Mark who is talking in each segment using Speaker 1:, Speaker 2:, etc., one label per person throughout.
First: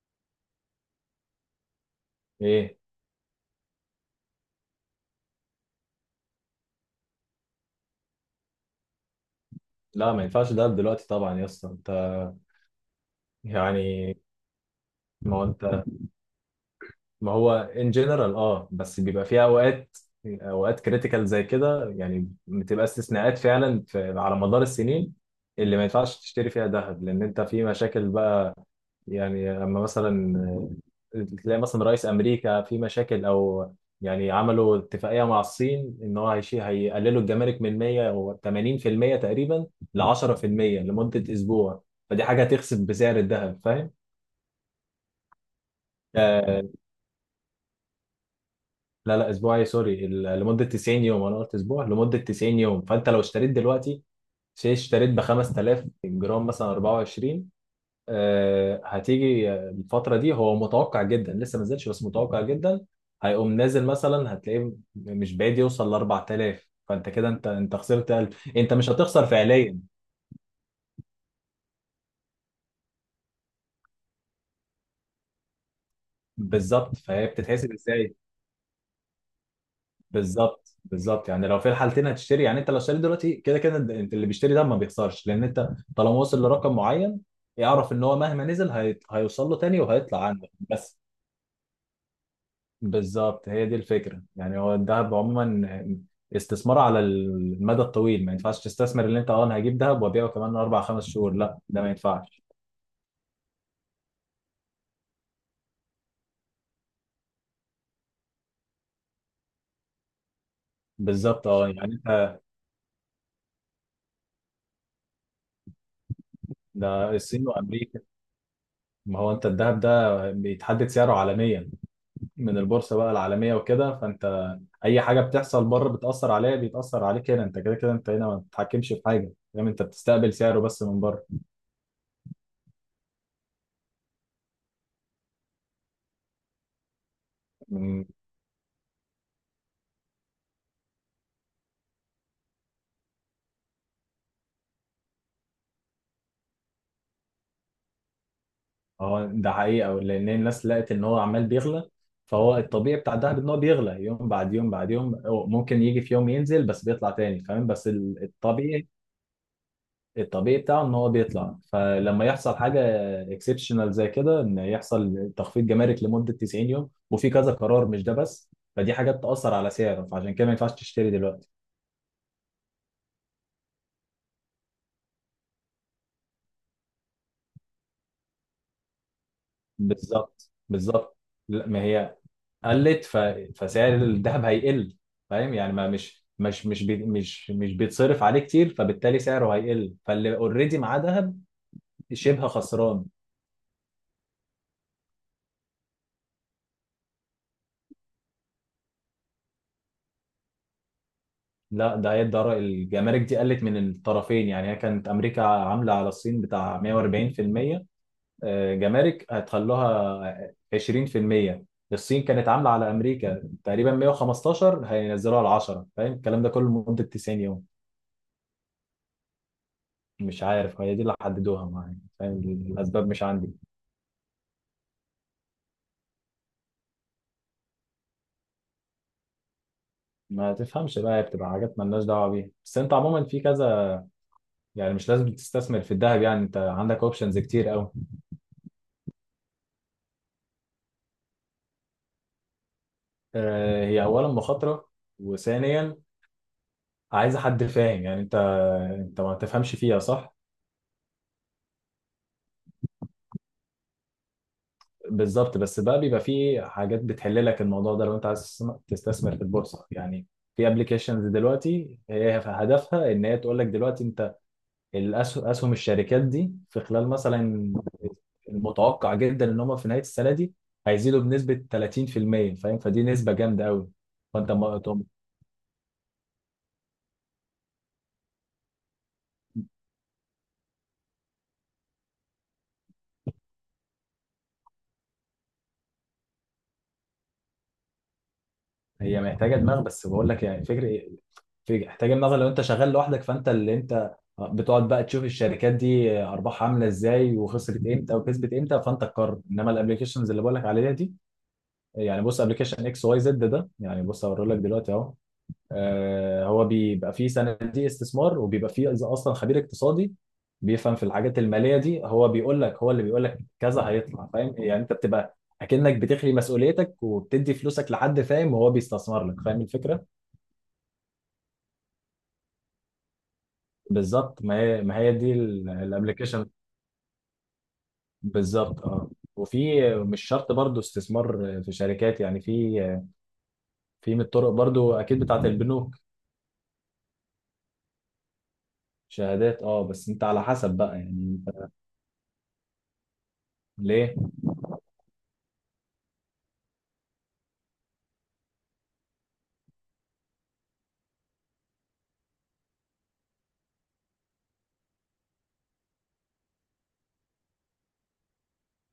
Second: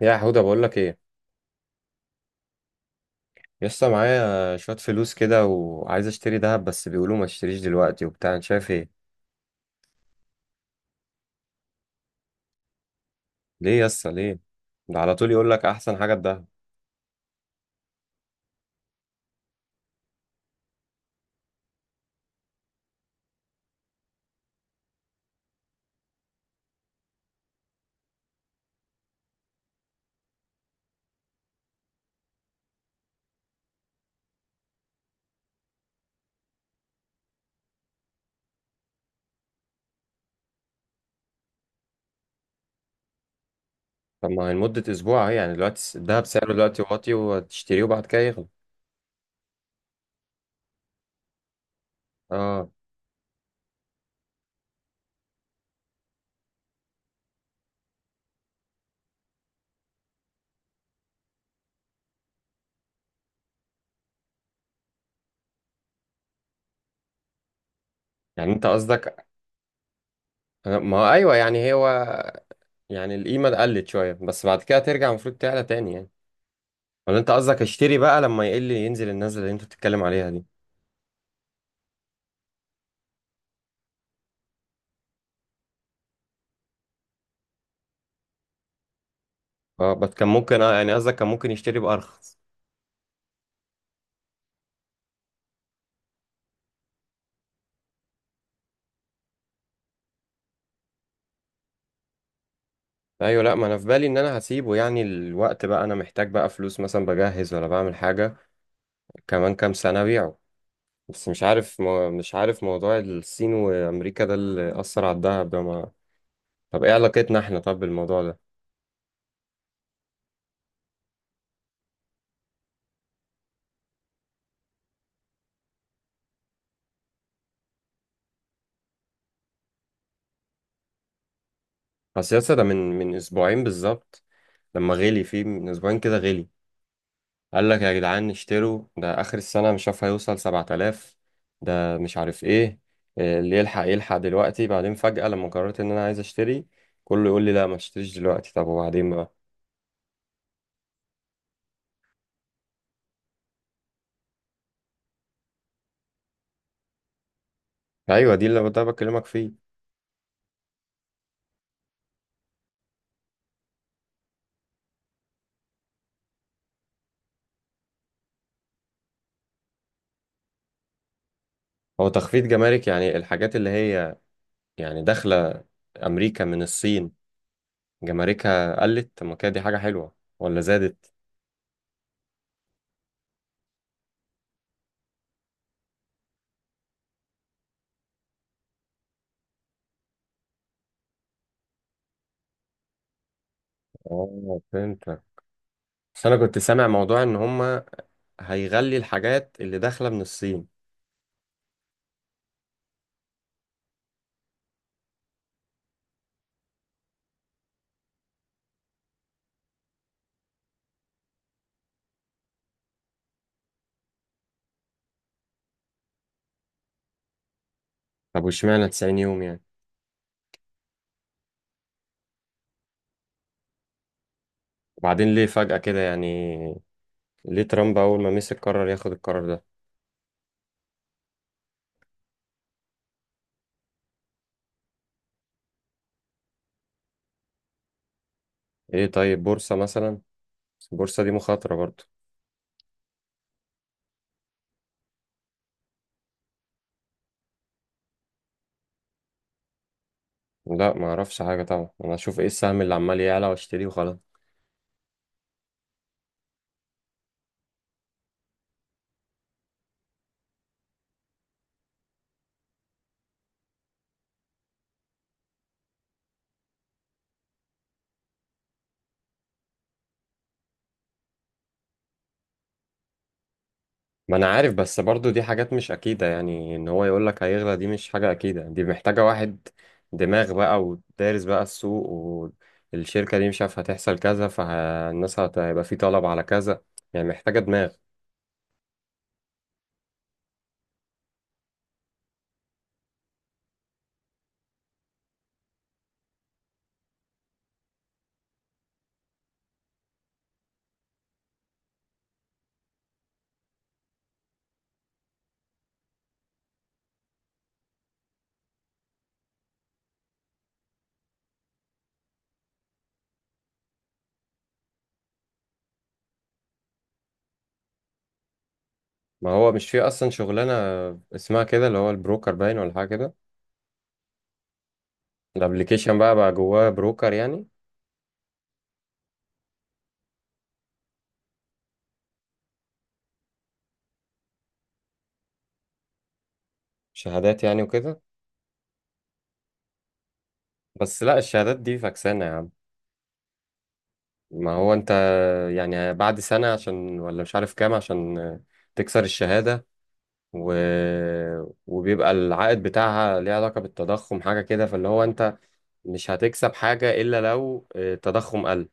Speaker 1: يا حوده، بقول لك ايه؟
Speaker 2: ايه.
Speaker 1: لسه معايا شويه فلوس كده وعايز اشتري ذهب، بس بيقولوا ما اشتريش دلوقتي وبتاع. انت شايف ايه؟
Speaker 2: لا، ما ينفعش دهب دلوقتي طبعا يا اسطى. انت
Speaker 1: ليه؟ لسه
Speaker 2: يعني
Speaker 1: ليه؟ ده على طول
Speaker 2: ما هو
Speaker 1: يقول لك
Speaker 2: انت
Speaker 1: احسن حاجه الذهب.
Speaker 2: ما هو ان جنرال، بس بيبقى فيها اوقات، اوقات كريتيكال زي كده. يعني بتبقى استثناءات فعلا في على مدار السنين اللي ما ينفعش تشتري فيها ذهب لان انت في مشاكل بقى. يعني لما مثلا تلاقي مثلا رئيس امريكا في مشاكل، او يعني عملوا اتفاقيه مع الصين ان هو هيقللوا الجمارك من 100 و 80% تقريبا ل 10% لمده اسبوع. فدي حاجه هتخسف بسعر الذهب، فاهم؟
Speaker 1: طب ما هي لمده اسبوع اهي. يعني دلوقتي الذهب سعره
Speaker 2: آه.
Speaker 1: دلوقتي واطي وتشتريه وبعد كده يغلى.
Speaker 2: لا لا، اسبوع ايه، سوري، لمده 90 يوم. انا قلت اسبوع، لمده 90
Speaker 1: اه،
Speaker 2: يوم. فانت لو اشتريت دلوقتي شيء، اشتريت ب 5000 الجرام مثلا 24. آه، هتيجي الفترة دي، هو متوقع جدا لسه ما نزلش بس متوقع جدا هيقوم نازل. مثلا هتلاقيه مش بعيد يوصل ل 4000، فانت كده انت خسرت 1000.
Speaker 1: يعني انت
Speaker 2: انت مش هتخسر
Speaker 1: قصدك.
Speaker 2: فعليا.
Speaker 1: ما هو ايوه، يعني هو. يعني القيمه قلت شويه، بس بعد كده ترجع المفروض تعلى تاني يعني.
Speaker 2: بالظبط،
Speaker 1: ولا
Speaker 2: فهي
Speaker 1: انت قصدك
Speaker 2: بتتحسب
Speaker 1: اشتري
Speaker 2: ازاي؟
Speaker 1: بقى لما يقل، ينزل النزله اللي انت بتتكلم عليها دي؟
Speaker 2: بالظبط بالظبط، يعني لو في الحالتين هتشتري. يعني انت لو اشتريت دلوقتي كده كده انت اللي بيشتري ده ما بيخسرش، لان انت طالما وصل لرقم معين يعرف ان هو مهما نزل هيوصل له تاني
Speaker 1: اه، بس
Speaker 2: وهيطلع
Speaker 1: كان
Speaker 2: عنده
Speaker 1: ممكن، اه يعني
Speaker 2: بس.
Speaker 1: قصدك كان ممكن يشتري بارخص.
Speaker 2: بالظبط، هي دي الفكرة. يعني هو الذهب عموما استثمار على المدى الطويل، ما ينفعش تستثمر. اللي انت انا هجيب ذهب وابيعه كمان اربع خمس شهور، لا ده ما ينفعش.
Speaker 1: ايوه، لا ما انا في بالي ان انا هسيبه. يعني الوقت بقى انا محتاج بقى فلوس، مثلا بجهز ولا بعمل حاجه كمان كام سنه ابيعه. بس مش
Speaker 2: بالظبط اه.
Speaker 1: عارف،
Speaker 2: يعني
Speaker 1: مش
Speaker 2: انت،
Speaker 1: عارف موضوع الصين وامريكا ده اللي اثر على الدهب ده ما. طب ايه
Speaker 2: ده
Speaker 1: علاقتنا
Speaker 2: الصين
Speaker 1: احنا طب
Speaker 2: وامريكا.
Speaker 1: بالموضوع ده؟
Speaker 2: ما هو انت الذهب ده بيتحدد سعره عالميا من البورصة بقى العالمية وكده. فانت اي حاجة بتحصل بره بتأثر عليها، بيتأثر عليك هنا. انت كده كده انت هنا ما بتتحكمش في حاجة، فاهم؟ انت بتستقبل سعره بس من بره.
Speaker 1: اصل يا اسطى، ده من اسبوعين بالظبط، لما غلي فيه من اسبوعين كده غلي. قال لك يا جدعان اشتروا، ده اخر السنه مش عارف هيوصل 7000، ده مش عارف ايه. إيه اللي يلحق يلحق دلوقتي؟ بعدين فجاه لما قررت ان انا عايز اشتري، كله يقول لي لا ما تشتريش دلوقتي. طب وبعدين؟
Speaker 2: اه ده حقيقة، لأن الناس لقت إن هو عمال بيغلى. فهو الطبيعي بتاع الدهب إن هو بيغلى يوم بعد يوم بعد يوم. هو ممكن يجي في يوم ينزل بس بيطلع تاني، فاهم؟ بس
Speaker 1: ايوه، دي اللي ده
Speaker 2: الطبيعي،
Speaker 1: بكلمك فيه.
Speaker 2: الطبيعي بتاعه إن هو بيطلع. فلما يحصل حاجة اكسبشنال زي كده، إن يحصل تخفيض جمارك لمدة 90 يوم وفي كذا قرار مش ده بس، فدي حاجات تأثر على سعره. فعشان كده ما ينفعش تشتري دلوقتي.
Speaker 1: هو تخفيض جمارك يعني الحاجات اللي هي يعني داخله امريكا من الصين جماركها قلت؟ طب ما كده دي حاجه حلوه
Speaker 2: بالظبط
Speaker 1: ولا زادت؟
Speaker 2: بالظبط. لا ما هي قلت، فسعر الذهب هيقل، فاهم؟ يعني ما مش مش مش بي... مش مش بيتصرف عليه كتير، فبالتالي سعره هيقل. فاللي اوريدي معاه ذهب شبه خسران.
Speaker 1: اه، فهمتك. بس انا كنت سامع موضوع ان هما هيغلي الحاجات اللي داخله من الصين.
Speaker 2: لا، ده هي الجمارك دي قلت من الطرفين. يعني هي كانت امريكا عامله على الصين بتاع 140%، آه، جمارك هتخلوها 20%. الصين كانت عامله على امريكا تقريبا 115 هينزلوها على 10. فاهم الكلام ده كله لمده 90 يوم.
Speaker 1: طب واشمعنى 90 يوم يعني؟
Speaker 2: مش عارف، هي دي اللي حددوها معايا، فاهم. الاسباب مش عندي.
Speaker 1: وبعدين ليه فجأة كده يعني؟ ليه ترامب اول ما مسك قرر ياخد القرار ده؟
Speaker 2: ما تفهمش بقى، هي بتبقى حاجات مالناش دعوه بيها. بس انت عموما في كذا، يعني مش لازم تستثمر في الذهب. يعني انت عندك اوبشنز كتير قوي.
Speaker 1: ايه طيب، بورصه مثلا؟ بس البورصه دي مخاطره برضه.
Speaker 2: آه، هي اولا مخاطره، وثانيا عايزه حد فاهم. يعني انت ما تفهمش فيها صح.
Speaker 1: لا ما اعرفش حاجه طبعا، انا اشوف ايه السهم اللي عمال يعلى واشتريه وخلاص.
Speaker 2: بالظبط، بس بقى بيبقى في حاجات بتحل لك الموضوع ده لو انت عايز تستثمر في البورصه. يعني في ابلكيشنز دلوقتي هي هدفها ان هي تقول لك دلوقتي انت الاسهم، الشركات دي في خلال مثلا، المتوقع جدا ان هم في نهايه السنه دي هيزيدوا بنسبه 30%، فاهم؟ فدي نسبه جامده قوي.
Speaker 1: ما انا
Speaker 2: فانت
Speaker 1: عارف،
Speaker 2: ما
Speaker 1: بس
Speaker 2: طب.
Speaker 1: برضو دي حاجات مش اكيدة. يعني ان هو يقولك هيغلى دي مش حاجة اكيدة، دي محتاجة واحد دماغ بقى ودارس بقى السوق. والشركة دي مش عارف هتحصل كذا، فالناس هيبقى في طلب على كذا. يعني محتاجة دماغ.
Speaker 2: هي محتاجه دماغ بس بقول لك يعني فكره. محتاجه دماغ لو انت شغال لوحدك. فانت اللي انت بتقعد بقى تشوف الشركات دي ارباحها عامله ازاي، وخسرت امتى وكسبت امتى، فانت تقرر. انما الابلكيشنز اللي بقول لك عليها دي، يعني بص ابلكيشن اكس واي زد ده، يعني بص هوريه لك دلوقتي اهو. آه، هو بيبقى فيه صناديق استثمار، وبيبقى فيه إذا اصلا خبير اقتصادي بيفهم في الحاجات الماليه دي. هو بيقول لك، هو اللي بيقول لك كذا هيطلع، فاهم؟ يعني انت بتبقى اكنك بتخلي مسؤوليتك وبتدي فلوسك لحد، فاهم، وهو بيستثمر لك،
Speaker 1: ما
Speaker 2: فاهم
Speaker 1: هو مش في
Speaker 2: الفكره.
Speaker 1: اصلا شغلانة اسمها كده، اللي هو البروكر باين ولا حاجة كده.
Speaker 2: بالظبط، ما هي ما هي دي
Speaker 1: الابليكيشن بقى
Speaker 2: الابلكيشن.
Speaker 1: بقى جواه بروكر يعني.
Speaker 2: بالظبط اه. وفي مش شرط برضو استثمار في شركات. يعني في، في من الطرق برضو اكيد بتاعت البنوك.
Speaker 1: شهادات يعني وكده.
Speaker 2: شهادات اه، بس انت على حسب بقى
Speaker 1: بس لا،
Speaker 2: يعني. انت
Speaker 1: الشهادات دي فكسانة يا عم.
Speaker 2: ليه؟
Speaker 1: ما هو انت، يعني بعد سنة عشان ولا مش عارف كام عشان تكسر الشهادة و... وبيبقى العائد بتاعها ليه علاقة بالتضخم حاجة كده، فاللي هو انت مش هتكسب حاجة إلا لو التضخم قل.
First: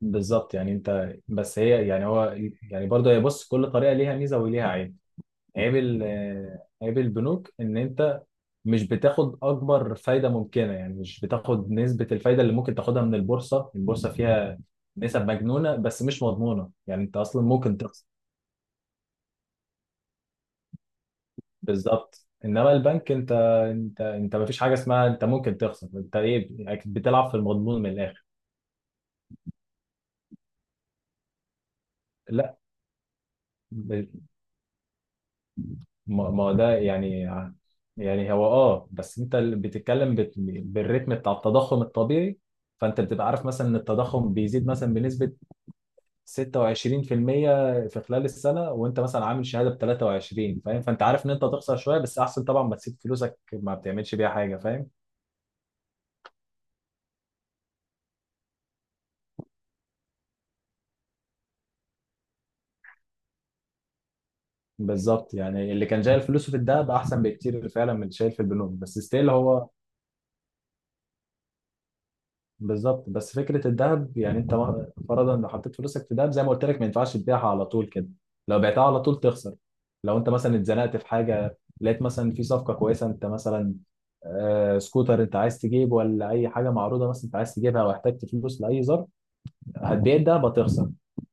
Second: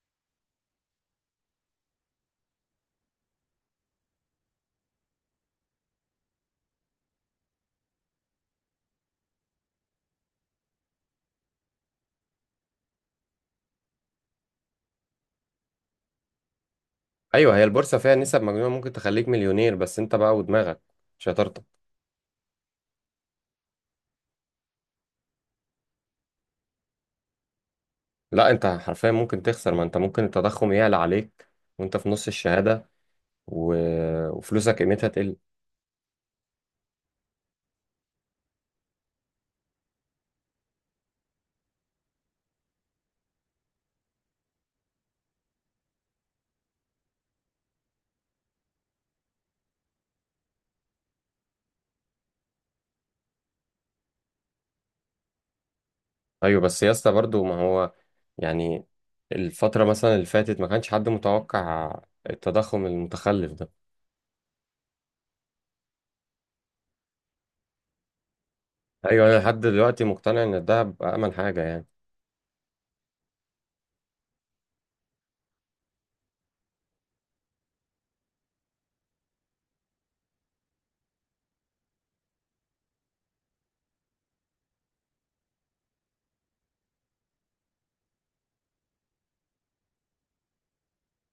Speaker 2: بالظبط، يعني انت، بس هي، يعني هو، يعني برضه هي بص، كل طريقه ليها ميزه وليها عيب. عيب آه، عيب البنوك ان انت مش بتاخد اكبر فايده ممكنه. يعني مش بتاخد نسبه الفايده اللي ممكن تاخدها من البورصه. البورصه فيها نسب مجنونه، بس مش مضمونه. يعني انت اصلا
Speaker 1: أيوة، هي
Speaker 2: ممكن
Speaker 1: البورصة
Speaker 2: تخسر.
Speaker 1: فيها نسب مجنونة ممكن تخليك مليونير، بس انت بقى ودماغك، شطارتك.
Speaker 2: بالظبط، انما البنك انت، انت ما فيش حاجه اسمها انت ممكن تخسر. انت ايه، بتلعب في المضمون من الاخر.
Speaker 1: لا انت حرفيا ممكن تخسر، ما انت ممكن التضخم يعلى عليك وانت في نص الشهادة و...
Speaker 2: لا،
Speaker 1: وفلوسك قيمتها تقل.
Speaker 2: ما ده يعني، يعني هو اه بس انت اللي بتتكلم بالريتم بتاع التضخم الطبيعي. فانت بتبقى عارف مثلا ان التضخم بيزيد مثلا بنسبة 26% في المية في خلال السنة، وانت مثلا عامل شهادة ب 23، فاهم؟ فانت عارف ان انت هتخسر شوية، بس احسن طبعا ما تسيب فلوسك ما بتعملش بيها حاجة، فاهم.
Speaker 1: أيوة بس يا اسطى برضه ما هو، يعني الفترة مثلا اللي فاتت ما كانش حد متوقع التضخم المتخلف ده.
Speaker 2: بالظبط، يعني اللي كان شايل فلوسه في الدهب احسن بكتير فعلا من اللي شايل في البنوك، بس
Speaker 1: ايوه،
Speaker 2: ستيل
Speaker 1: انا لحد
Speaker 2: هو.
Speaker 1: دلوقتي مقتنع ان الدهب امن حاجه يعني.
Speaker 2: بالظبط، بس فكره الذهب يعني انت فرضا لو حطيت فلوسك في ذهب زي ما قلت لك ما ينفعش تبيعها على طول كده. لو بعتها على طول تخسر. لو انت مثلا اتزنقت في حاجه لقيت مثلا في صفقه كويسه، انت مثلا آه، سكوتر انت عايز تجيب، ولا اي حاجه معروضه مثلا انت عايز تجيبها، او احتجت فلوس لاي ظرف، هتبيع الدهب هتخسر.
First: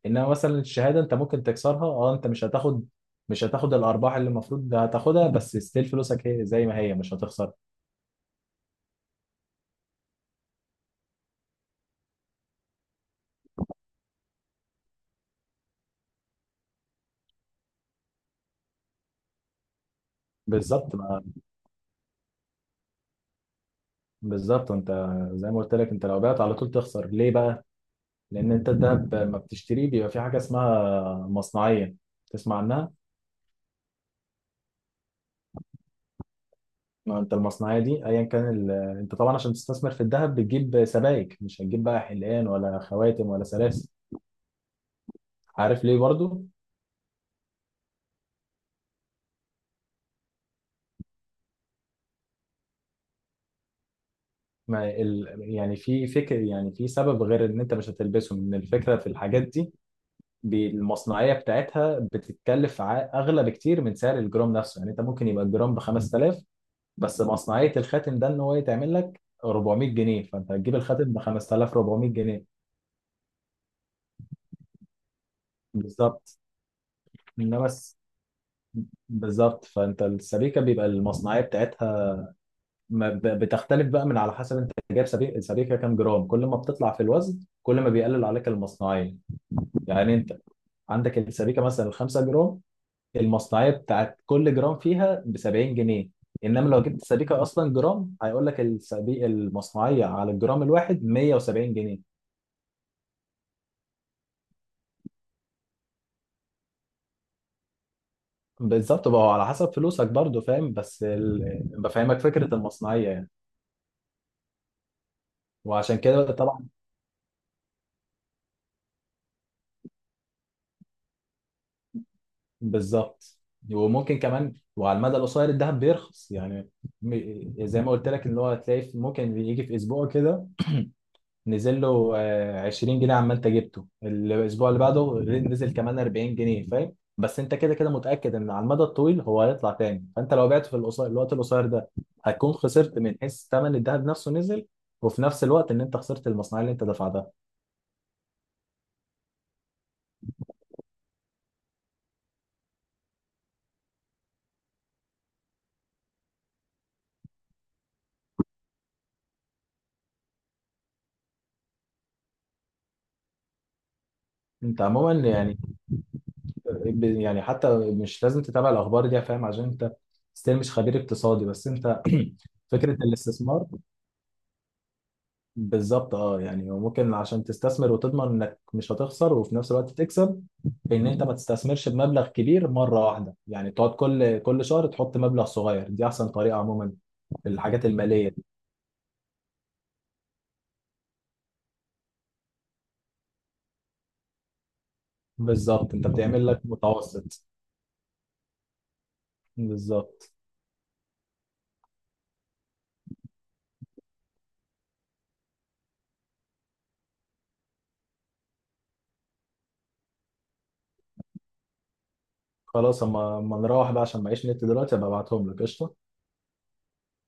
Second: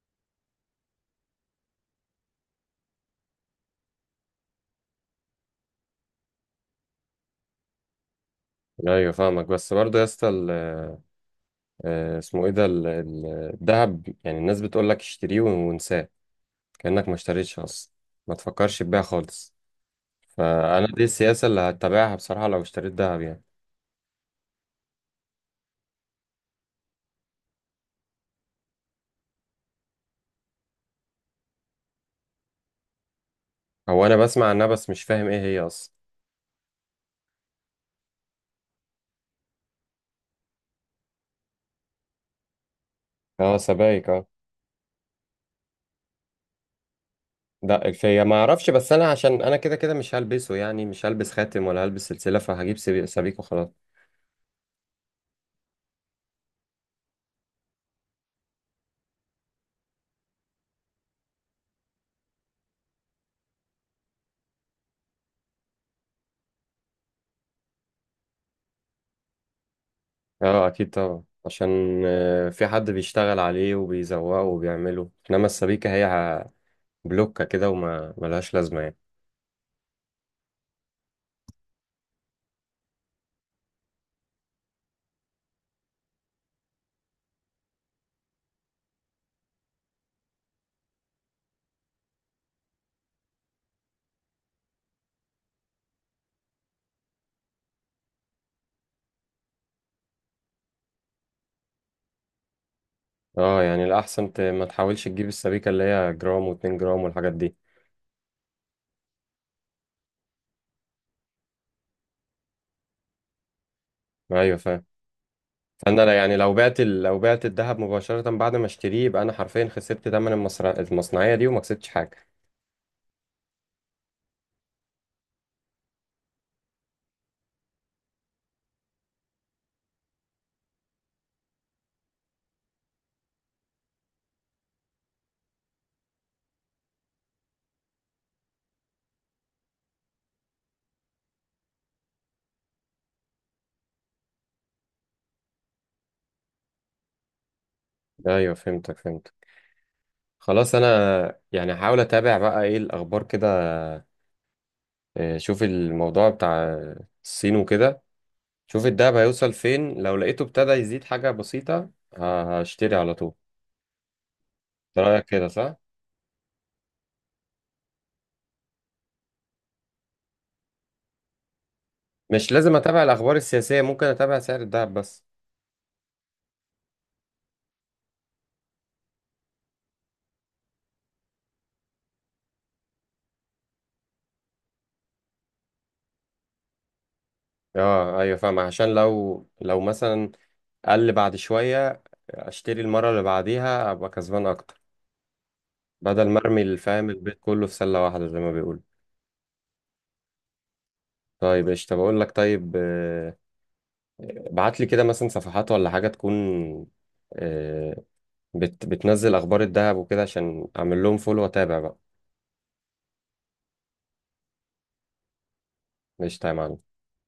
Speaker 2: انما مثلا الشهاده انت ممكن تكسرها، اه انت مش هتاخد، مش هتاخد الارباح اللي المفروض هتاخدها، بس ستيل فلوسك هي زي ما هي مش هتخسر.
Speaker 1: ايوه فاهمك، بس برضه يا اسطى اسمه ايه ده الدهب، يعني الناس بتقول لك اشتريه وانساه، كانك ما اشتريتش اصلا، ما تفكرش تبيع خالص. فانا
Speaker 2: بالظبط
Speaker 1: دي السياسه اللي هتبعها بصراحه لو اشتريت دهب يعني.
Speaker 2: بالظبط، انت زي ما قلت لك انت لو بعت على طول تخسر. ليه بقى؟ لان انت الذهب ما بتشتريه بيبقى في حاجه اسمها مصنعيه، تسمع عنها.
Speaker 1: هو انا بسمع عنها، بس مش فاهم ايه هي اصلا.
Speaker 2: ما انت المصنعيه دي ايا كان ال... انت طبعا عشان تستثمر في الذهب بتجيب سبائك، مش هتجيب بقى حلقان ولا خواتم ولا
Speaker 1: اه،
Speaker 2: سلاسل،
Speaker 1: سبائك اه.
Speaker 2: عارف ليه برضو.
Speaker 1: دق فيا ما اعرفش، بس انا عشان انا كده كده مش هلبسه، يعني مش هلبس خاتم ولا هلبس سلسله، فهجيب سبيك وخلاص.
Speaker 2: ما ال... يعني في فكر، يعني في سبب غير ان انت مش هتلبسهم، ان الفكره في الحاجات دي المصنعيه بتاعتها بتتكلف اغلى بكتير من سعر الجرام نفسه. يعني انت ممكن يبقى الجرام ب 5000، بس مصنعية الخاتم ده ان هو يتعمل لك 400 جنيه، فانت
Speaker 1: اه
Speaker 2: هتجيب
Speaker 1: اكيد
Speaker 2: الخاتم ب
Speaker 1: طبعا، عشان
Speaker 2: 5400 جنيه.
Speaker 1: في حد بيشتغل عليه وبيزوقه وبيعمله، انما السبيكة هي
Speaker 2: بالظبط،
Speaker 1: بلوكة
Speaker 2: انما
Speaker 1: كده
Speaker 2: بس
Speaker 1: وما ملهاش لازمة يعني.
Speaker 2: بالظبط، فانت السبيكة بيبقى المصنعية بتاعتها ما ب- بتختلف بقى من على حسب انت جايب سبيكة، السبيكة كام جرام. كل ما بتطلع في الوزن كل ما بيقلل عليك المصنعية. يعني انت عندك السبيكة مثلا 5 جرام، المصنعية بتاعت كل جرام فيها ب 70 جنيه. انما لو جبت سبيكة اصلا جرام هيقول لك المصنعية على الجرام الواحد 170 جنيه.
Speaker 1: اه يعني الاحسن ما تحاولش تجيب السبيكة اللي هي جرام واتنين جرام والحاجات دي.
Speaker 2: بالظبط بقى هو على حسب فلوسك برضو، فاهم، بس بفهمك فكرة المصنعية يعني.
Speaker 1: ايوه، فاهم.
Speaker 2: وعشان
Speaker 1: فانا
Speaker 2: كده
Speaker 1: يعني
Speaker 2: طبعا.
Speaker 1: لو بعت الذهب مباشرة بعد ما اشتريه، يبقى انا حرفيا خسرت تمن المصنعية دي وما كسبتش حاجة.
Speaker 2: بالظبط، وممكن كمان وعلى المدى القصير الذهب بيرخص. يعني زي ما قلت لك ان هو هتلاقي ممكن يجي في اسبوع كده نزل له آه، 20 جنيه. عمال انت جبته الاسبوع اللي بعده نزل كمان 40 جنيه، فاهم. بس انت كده كده متأكد ان على المدى الطويل هو هيطلع تاني. فانت لو بعته في القصير الوقت القصير ده هتكون خسرت من حيث ثمن الذهب نفسه نزل، وفي نفس الوقت ان انت خسرت المصنعية اللي انت دفعتها.
Speaker 1: ايوه فهمتك فهمتك. خلاص، انا يعني هحاول اتابع بقى ايه الاخبار كده. شوف الموضوع بتاع الصين وكده، شوف الدهب هيوصل فين، لو لقيته ابتدى يزيد حاجة بسيطة هشتري على طول.
Speaker 2: انت
Speaker 1: ده رأيك
Speaker 2: عموما
Speaker 1: كده
Speaker 2: يعني
Speaker 1: صح؟
Speaker 2: يعني حتى مش لازم تتابع الاخبار دي يا فاهم عشان انت ستيل مش خبير اقتصادي. بس انت
Speaker 1: مش لازم
Speaker 2: فكره
Speaker 1: اتابع الاخبار
Speaker 2: الاستثمار،
Speaker 1: السياسية، ممكن اتابع سعر الدهب بس؟
Speaker 2: بالظبط اه. يعني وممكن عشان تستثمر وتضمن انك مش هتخسر وفي نفس الوقت تكسب، ان انت ما تستثمرش بمبلغ كبير مره واحده. يعني تقعد كل كل شهر تحط مبلغ صغير، دي احسن طريقه عموما في الحاجات
Speaker 1: اه
Speaker 2: الماليه
Speaker 1: ايوه
Speaker 2: دي.
Speaker 1: فاهم، عشان لو مثلا قل بعد شوية، اشتري المرة اللي بعديها ابقى كسبان اكتر.
Speaker 2: بالظبط، انت
Speaker 1: بدل ما
Speaker 2: بتعمل
Speaker 1: ارمي
Speaker 2: لك
Speaker 1: الفاهم البيت
Speaker 2: متوسط.
Speaker 1: كله في سلة واحدة زي ما بيقول.
Speaker 2: بالظبط.
Speaker 1: طيب قشطة، بقول لك طيب، ابعت لي كده مثلا صفحات ولا حاجة تكون، آه، بتنزل اخبار الدهب وكده عشان اعمل لهم فولو واتابع بقى.
Speaker 2: خلاص اما اما نروح بقى عشان معيش نت دلوقتي، ابقى ابعتهم لك قشطه
Speaker 1: قشطة يا معلم.